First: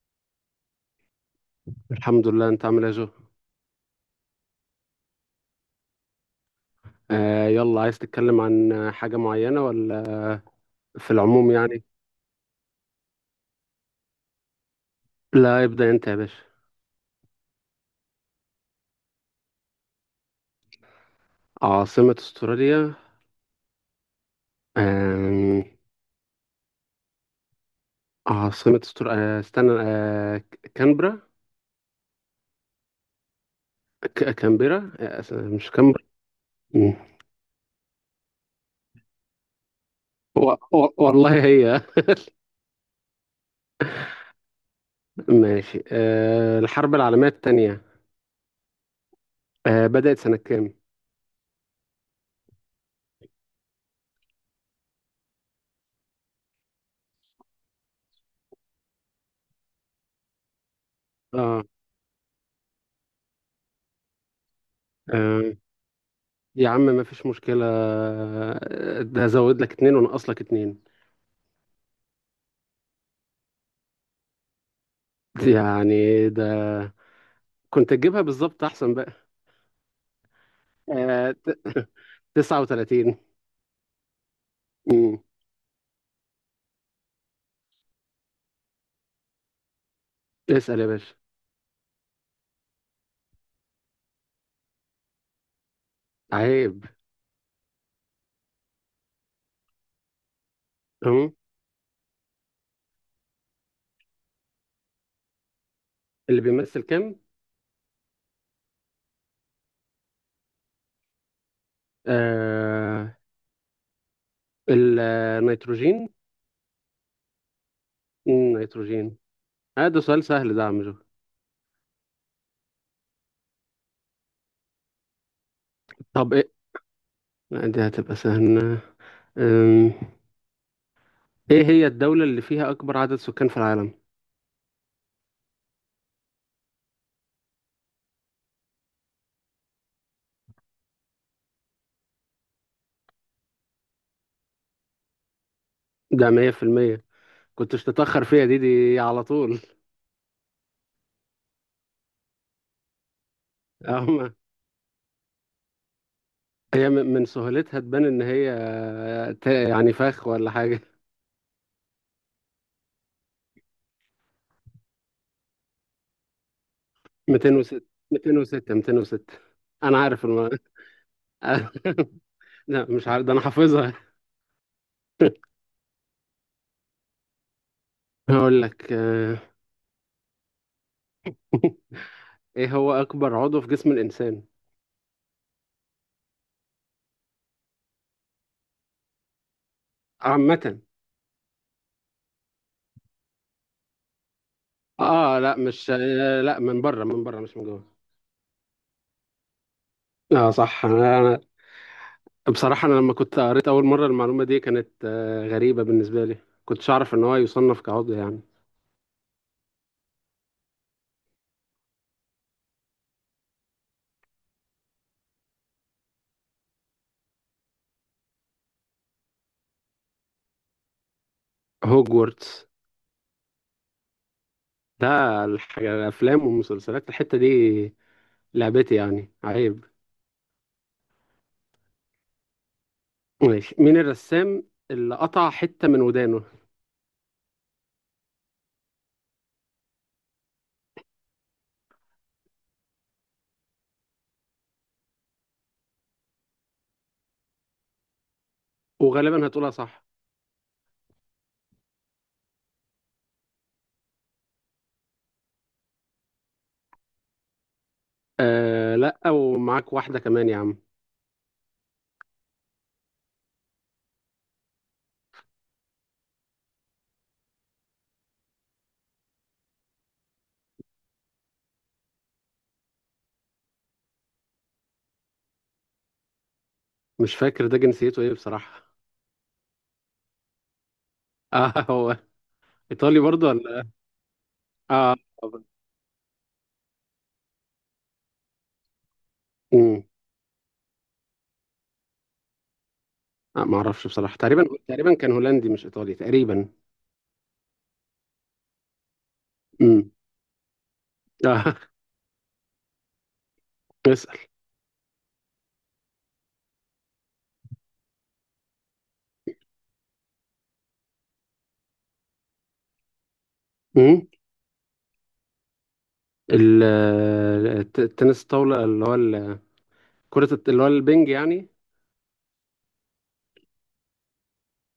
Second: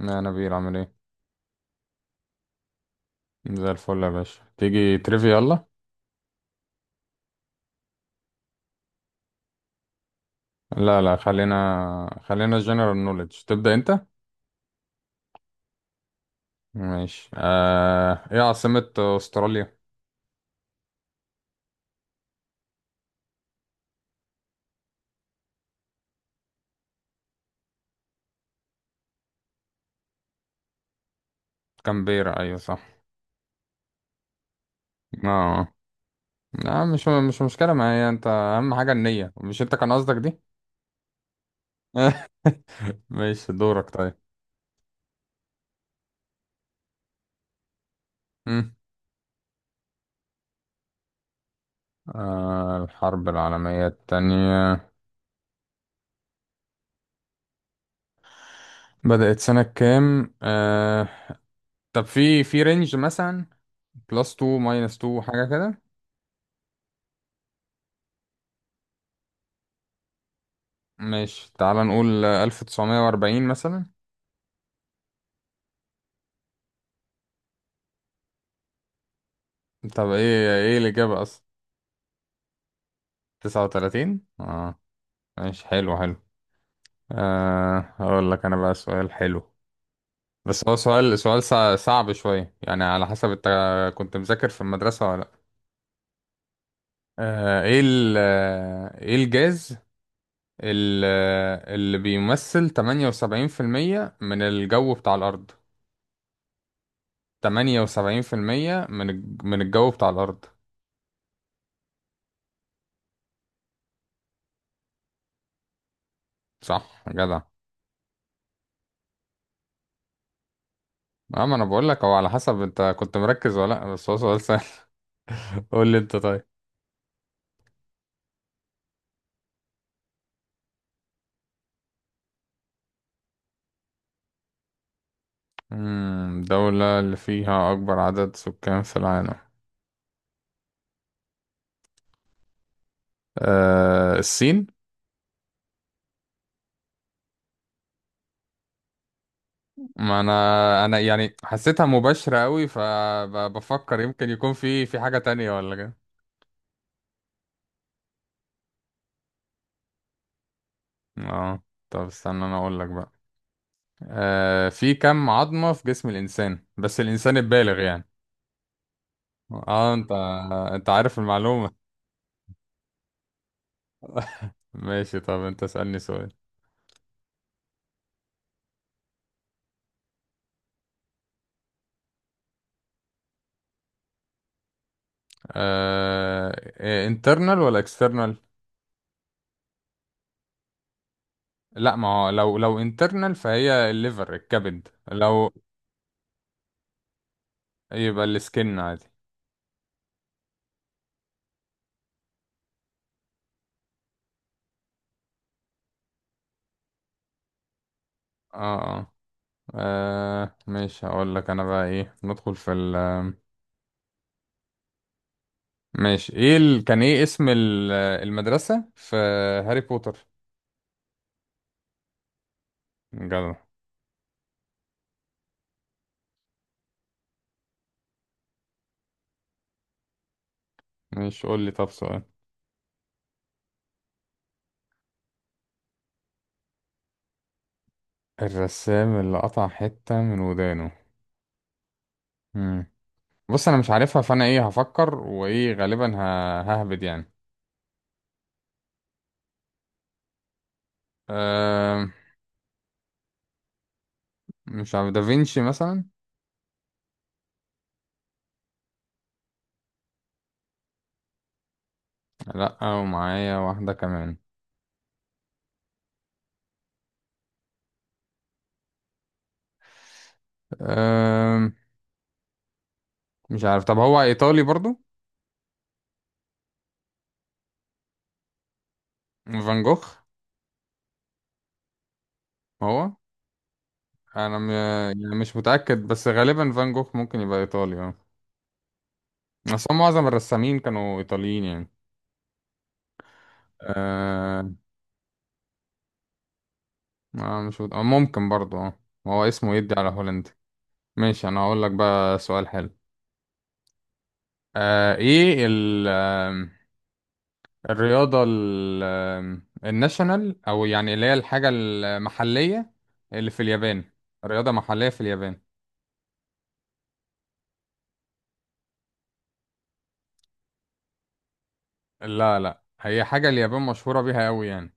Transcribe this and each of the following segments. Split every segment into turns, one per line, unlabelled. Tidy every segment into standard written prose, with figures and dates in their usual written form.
لا، نبيل عامل ايه؟
الحمد لله. انت عامل ايه يا جو؟
زي الفل يا باشا. تيجي تريفي؟ يلا.
آه، يلا. عايز تتكلم عن حاجة معينة ولا؟
لا
في
لا،
العموم يعني.
خلينا جنرال نوليدج. تبدأ انت.
لا، ابدأ انت يا باشا.
ماشي. ايه عاصمة استراليا؟
عاصمة استراليا. آم، عاصمة استراليا، استنى. كانبرا.
كامبيرا، ايوه صح.
كانبرا، مش
اه،
كانبرا.
لا
مم.
مش مشكلة معايا. انت اهم حاجة النية، مش انت كان قصدك دي.
و- والله هي.
ماشي دورك طيب
ماشي. الحرب العالمية التانية
مم.
بدأت سنة كام؟
الحرب العالمية التانية بدأت سنة كام؟
اه.
طب في رينج مثلا، بلس 2 ماينس 2، حاجة
آه،
كده.
يا عم، ما فيش مشكلة. ده زود لك اتنين ونقص لك اتنين.
ماشي، تعال نقول 1940 مثلا.
يعني ده، كنت تجيبها بالظبط احسن بقى.
طب ايه الإجابة
آه
أصلا؟
ت- 39.
39، اه.
امم
ماشي، حلو حلو. هقول لك أنا بقى سؤال حلو. بس هو
اسأل يا باشا.
سؤال صعب شوية، يعني على حسب أنت كنت مذاكر في المدرسة ولا لأ.
عيب.
ايه الجاز،
اهو.
اللي بيمثل 78% من الجو بتاع الأرض؟
اللي بيمثل كام؟
78% من من الجو بتاع الأرض.
آه النيتروجين.
صح، جدع.
نيتروجين. ده سؤال سهل ده يا عم جو.
اما انا بقول لك، هو على حسب انت كنت مركز ولا لا، بس هو سؤال سهل. قول لي انت
طب
طيب.
ايه؟ لا، دي هتبقى سهلة. أم، ايه هي الدولة اللي فيها اكبر عدد سكان في العالم؟
دولة اللي فيها اكبر عدد سكان في العالم؟ أه الصين.
ده 100%. كنتش تتأخر فيها دي على طول.
ما انا يعني حسيتها مباشرة قوي، فبفكر
أهو.
يمكن يكون في حاجة تانية ولا كده.
هي من سهولتها تبان ان هي يعني فخ ولا حاجة.
اه. طب استنى انا اقول لك بقى. أه في كم عظمة في جسم الانسان، بس الانسان البالغ
206.
يعني؟
206. 206.
اه
انا
انت
عارف الم...
انت عارف المعلومة.
لا، مش عارف، ده انا حافظها.
ماشي طب انت اسألني سؤال.
هقول لك. ايه هو اكبر عضو في جسم الانسان؟
آه... انترنال ولا اكسترنال؟
عامة.
لا، ما هو لو انترنال فهي الليفر، الكبد،
اه،
لو.
لا، مش لا، من بره، من بره، مش من جوه.
يبقى السكن عادي.
اه صح. بصراحة، انا لما كنت قريت اول مرة المعلومة دي كانت غريبة بالنسبة لي. كنتش اعرف ان هو يصنف كعضو يعني.
اه اه. ماشي هقول لك انا بقى. ايه ندخل في ال ماشي. ايه كان ايه اسم المدرسة في هاري بوتر؟
هوجورتس.
جدع.
ده الحاجة، الافلام والمسلسلات الحتة دي، لعبتي يعني، عيب.
ماشي قول لي طب سؤال.
ماشي. مين الرسام اللي قطع حتة من ودانه؟
الرسام اللي قطع حتة من ودانه؟ مم. بص، انا مش عارفها، فانا ايه هفكر، وايه غالبا ههبد يعني.
وغالبا هتقولها صح.
آه، مش عارف، دافينشي مثلا؟
لا، ومعاك واحدة كمان يا عم.
لا ومعايا واحدة كمان. أم... مش عارف. طب هو ايطالي برضو؟
مش فاكر ده جنسيته ايه بصراحة.
فان جوخ.
اه، هو.
هو.
ايطالي برضه ولا؟
انا م...
اه.
يعني مش متأكد، بس غالبا فان جوخ ممكن يبقى ايطالي، اه. بس هم
امم
معظم الرسامين كانوا ايطاليين يعني.
ما اعرفش بصراحة. تقريبا
أه...
تقريبا كان هولندي مش ايطالي تقريبا.
آه، مش مت... آه، ممكن برضو، اه. هو اسمه يدي على
امم
هولندي. ماشي، انا
اه.
هقول لك بقى سؤال حلو.
اسأل.
أه... ايه ال... الرياضة ال- آم، الناشونال، أو يعني اللي هي الحاجة المحلية اللي في اليابان.
امم
رياضة محلية في اليابان.
ال- التنس الطاولة اللي هو كرة اللي هو البنج يعني.
لا لا، هي حاجة اليابان مشهورة بيها أوي يعني.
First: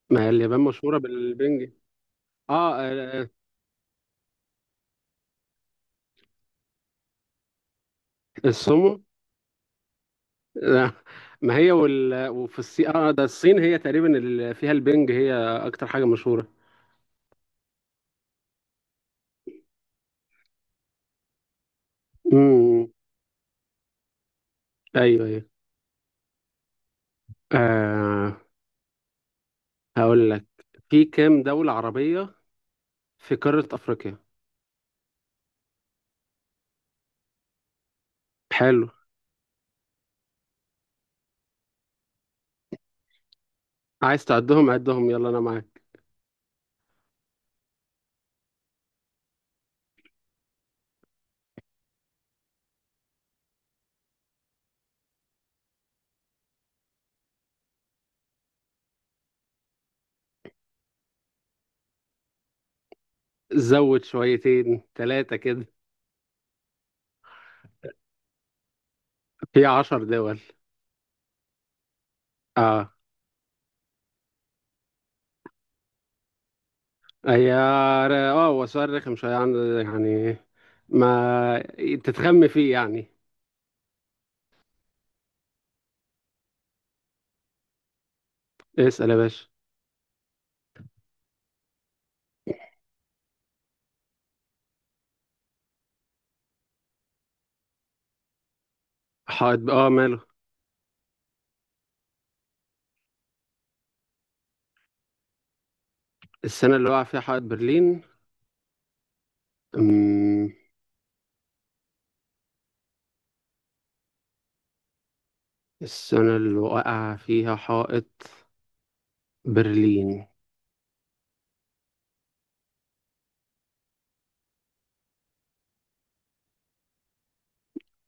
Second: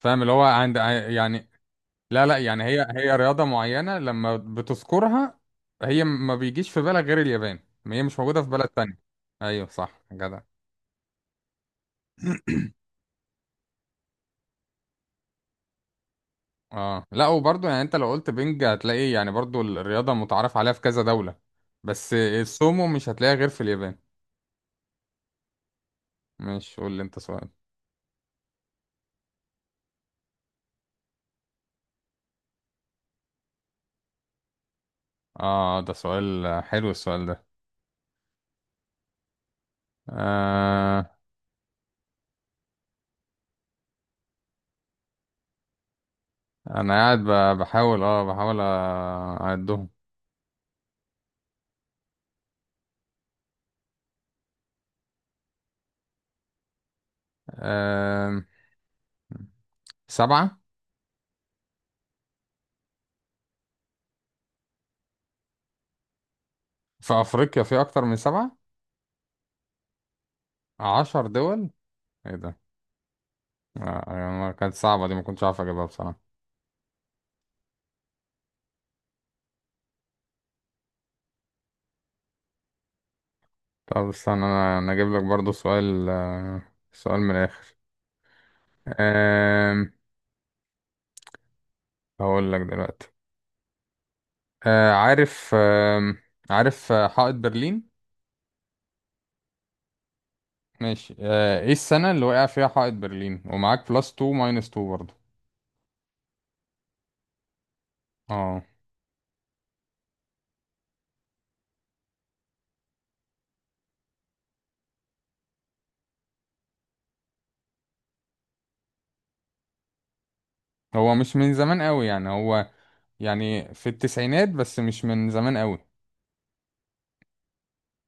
فاهم
ما هي
اللي هو
اليابان
عند
مشهورة
يعني.
بالبنج.
لا لا، يعني
اه،
هي رياضة معينة لما بتذكرها. هي ما بيجيش في بالك غير اليابان. هي مش موجودة في بلد
السومو.
تانية. أيوة صح، جدع.
لا، ما هي وفي الصين. اه، ده الصين هي تقريبا اللي فيها البنج. هي اكتر حاجه مشهوره.
اه لا، وبرضه يعني انت لو قلت بينج هتلاقي يعني برضه الرياضة متعارف عليها في كذا دولة. بس السومو
امم
مش هتلاقيها غير في اليابان.
ايوه، ايوه.
ماشي قول لي انت سؤال.
آه هقول لك. في كام دوله عربيه في قاره افريقيا؟
اه، ده سؤال، حلو السؤال ده.
حلو.
آه.
عايز تعدهم؟ عدهم، يلا انا معاك.
انا قاعد بحاول اعدهم. آه، سبعة.
زود شويتين ثلاثه كده.
في افريقيا في اكتر من سبعة.
في 10 دول.
10 دول؟ ايه ده!
اه.
آه، يعني كانت صعبة دي، ما كنتش عارف اجيبها بصراحة.
هي اه هو سؤال رخم شويه عن-، يعني ما تتخم فيه يعني.
طب استنى، انا اجيب لك برضو سؤال. سؤال من الاخر.
اسال يا باشا.
آه هقول لك دلوقتي. آه، عارف حائط برلين؟
حائط اه، ماله؟
ماشي. ايه السنة اللي وقع فيها حائط برلين؟ ومعاك بلس 2 ماينس 2 برضه.
السنه اللي وقع فيها حائط برلين.
اه،
أمم، السنة اللي وقع فيها حائط برلين.
هو مش من زمان قوي يعني، هو يعني في التسعينات، بس مش من زمان قوي.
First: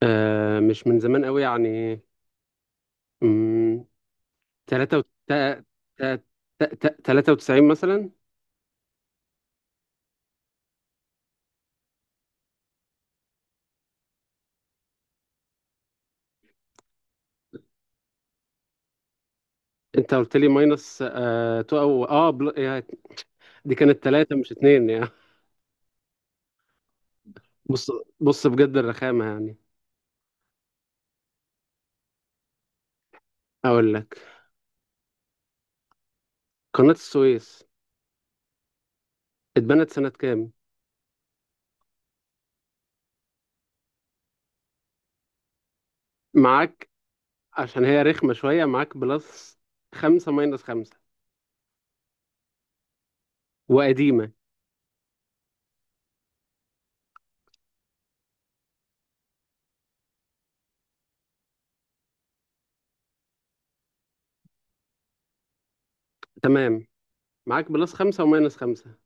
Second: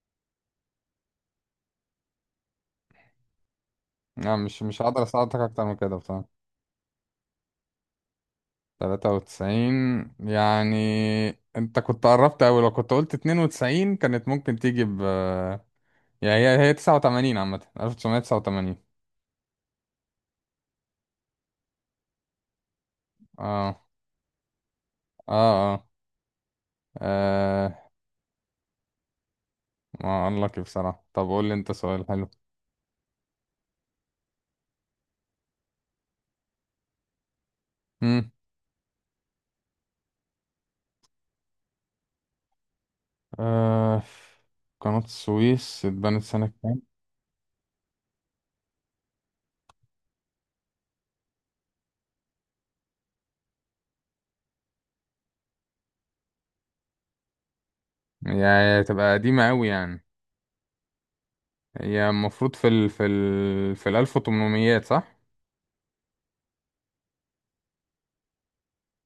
مش من زمان قوي يعني. أمم،
لا، مش
تلاتة
هقدر
وت...
اساعدك اكتر
تا-
من كده
تا-
بصراحة.
تا- تا- 93 مثلا.
93 يعني؟ انت كنت قربت قوي، لو كنت قلت 92 كانت ممكن تيجي ب. يعني هي 89 عامة، 1989.
انت قلت لي ماينس تو، او بل... يعني دي
اه،
كانت تلاتة مش اتنين يعني.
اه، اه، آه.
بص. بص بجد، الرخامة يعني.
ما اقول لك إيه بصراحة. طب قول لي انت سؤال.
اقول لك. قناة السويس
حلو.
اتبنت سنة كام؟
آه، قناة السويس اتبنت سنة كام؟
معاك، عشان هي رخمة شوية. معاك بلس خمسة ماينس خمسة. وقديمة.
يعني تبقى قديمة أوي يعني. هي المفروض في ال في ال في الألف وتمنميات، صح؟
تمام. معاك بلس خمسة وماينس خمسة.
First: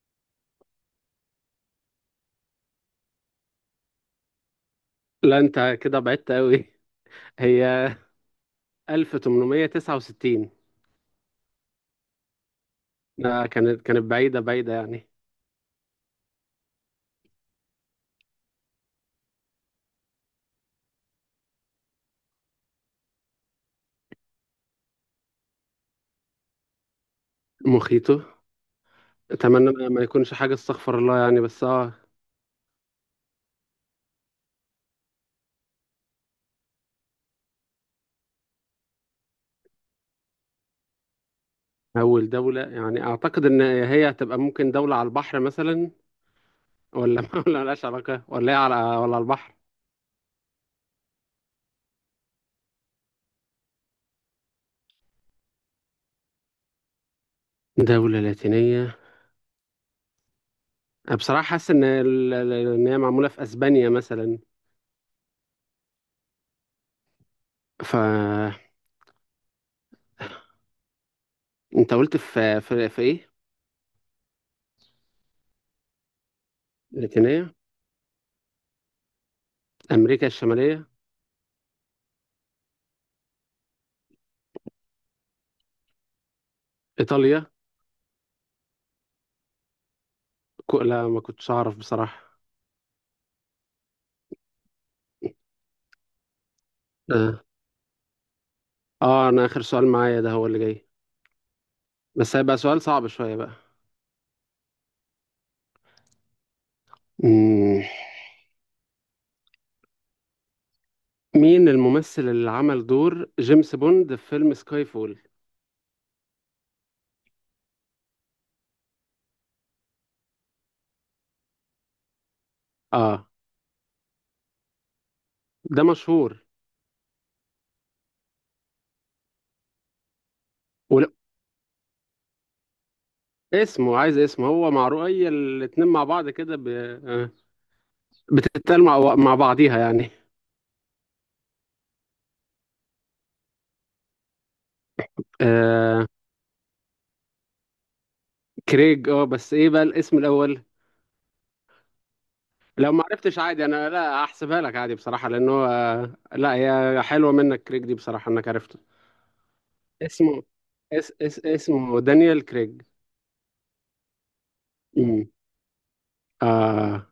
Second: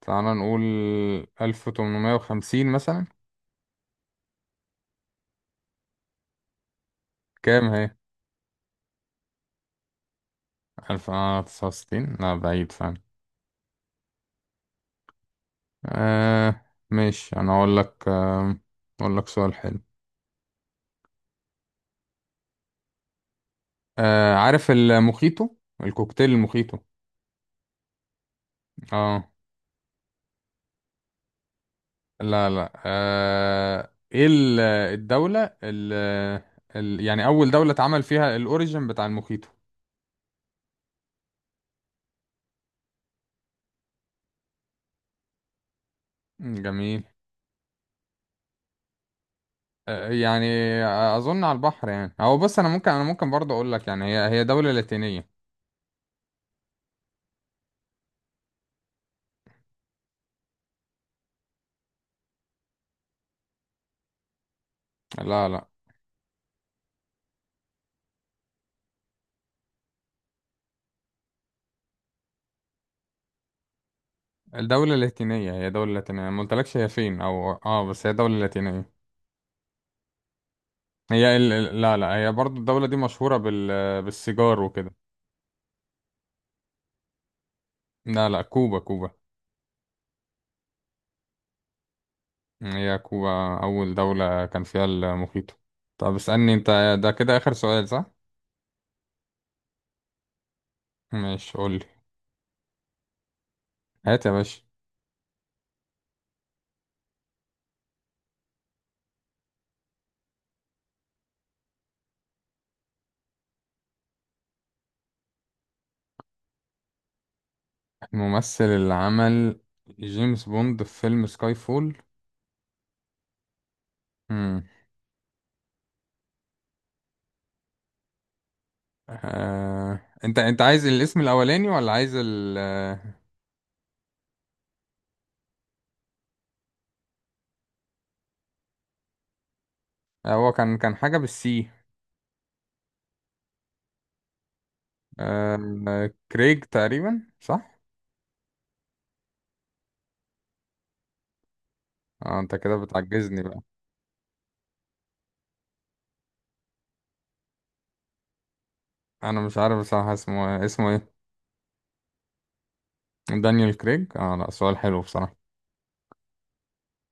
تعالى نقول 1850 مثلا.
لا، انت كده بعدت قوي.
كام
هي
هي؟
1869.
1869؟ لا بعيد فعلا.
لا، كانت بعيدة بعيدة يعني.
آه، ماشي. أنا أقول لك أقول لك سؤال حلو. آه، عارف المخيطو؟ الكوكتيل المخيطو.
مخيطه.
اه،
اتمنى ما يكونش حاجة، استغفر الله يعني، بس اه.
لا لا. ايه ال- الدولة ال ال يعني أول دولة اتعمل فيها الأوريجن بتاع الموخيتو؟
اول دولة يعني اعتقد ان هي هتبقى ممكن دولة على البحر مثلا.
مم، جميل.
ولا ولا ملهاش علاقة، ولا هي على، ولا على البحر.
يعني أظن على البحر يعني. هو، بص، أنا ممكن برضه أقول لك، يعني هي دولة لاتينية.
دولة لاتينية. أنا بصراحة حاسس ان ان هي معمولة في اسبانيا مثلا.
لا لا،
ف، انت قلت في ايه؟
الدولة اللاتينية هي دولة لاتينية، ما قلتلكش هي فين أو
لاتينية.
بس هي دولة لاتينية.
امريكا الشمالية.
هي لا لا، هي برضه الدولة دي مشهورة بالسيجار وكده.
ايطاليا.
لا لا، كوبا كوبا.
لا، ما كنتش اعرف بصراحة.
هي كوبا أول دولة كان فيها المخيط. طب اسألني أنت. ده كده
اه.
آخر سؤال صح؟
اه، انا اخر سؤال معايا ده هو اللي جاي.
ماشي، قولي.
بس هيبقى سؤال صعب شوية بقى.
هات يا باشا.
مم. مين الممثل اللي عمل دور جيمس بوند في فيلم سكاي فول؟
الممثل اللي عمل جيمس بوند في فيلم سكاي فول؟
اه.
مم.
ده مشهور.
أنت عايز
ولا،
الاسم الأولاني ولا عايز ال آه،
عايز اسمه، هو معروف. اي الاتنين مع بعض كده ب... بتتقال مع بعضيها يعني.
هو كان حاجة بالسي،
آه.
كريج تقريبا صح؟
كريج، اه، بس ايه بقى الاسم الاول؟
اه، أنت كده
لو ما عرفتش
بتعجزني بقى.
عادي، انا لا هحسبها لك عادي بصراحة، لانه لا، هي حلوة منك كريج دي بصراحة انك عرفت
أنا مش عارف بصراحة
اسمه.
اسمه إيه، اسمه إيه.
اس اس اسمه دانيال كريج.
دانيال كريج، اه. لا سؤال حلو
امم
بصراحة.
آه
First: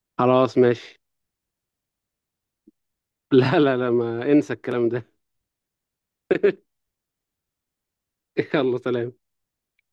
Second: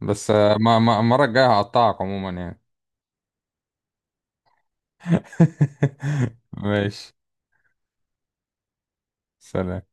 بس
خلاص
ما
ماشي.
المرة الجاية هقطعك عموما يعني.
لا، لا، لا، ما انسى الكلام ده.
ماشي.
يلا سلام.
سلام.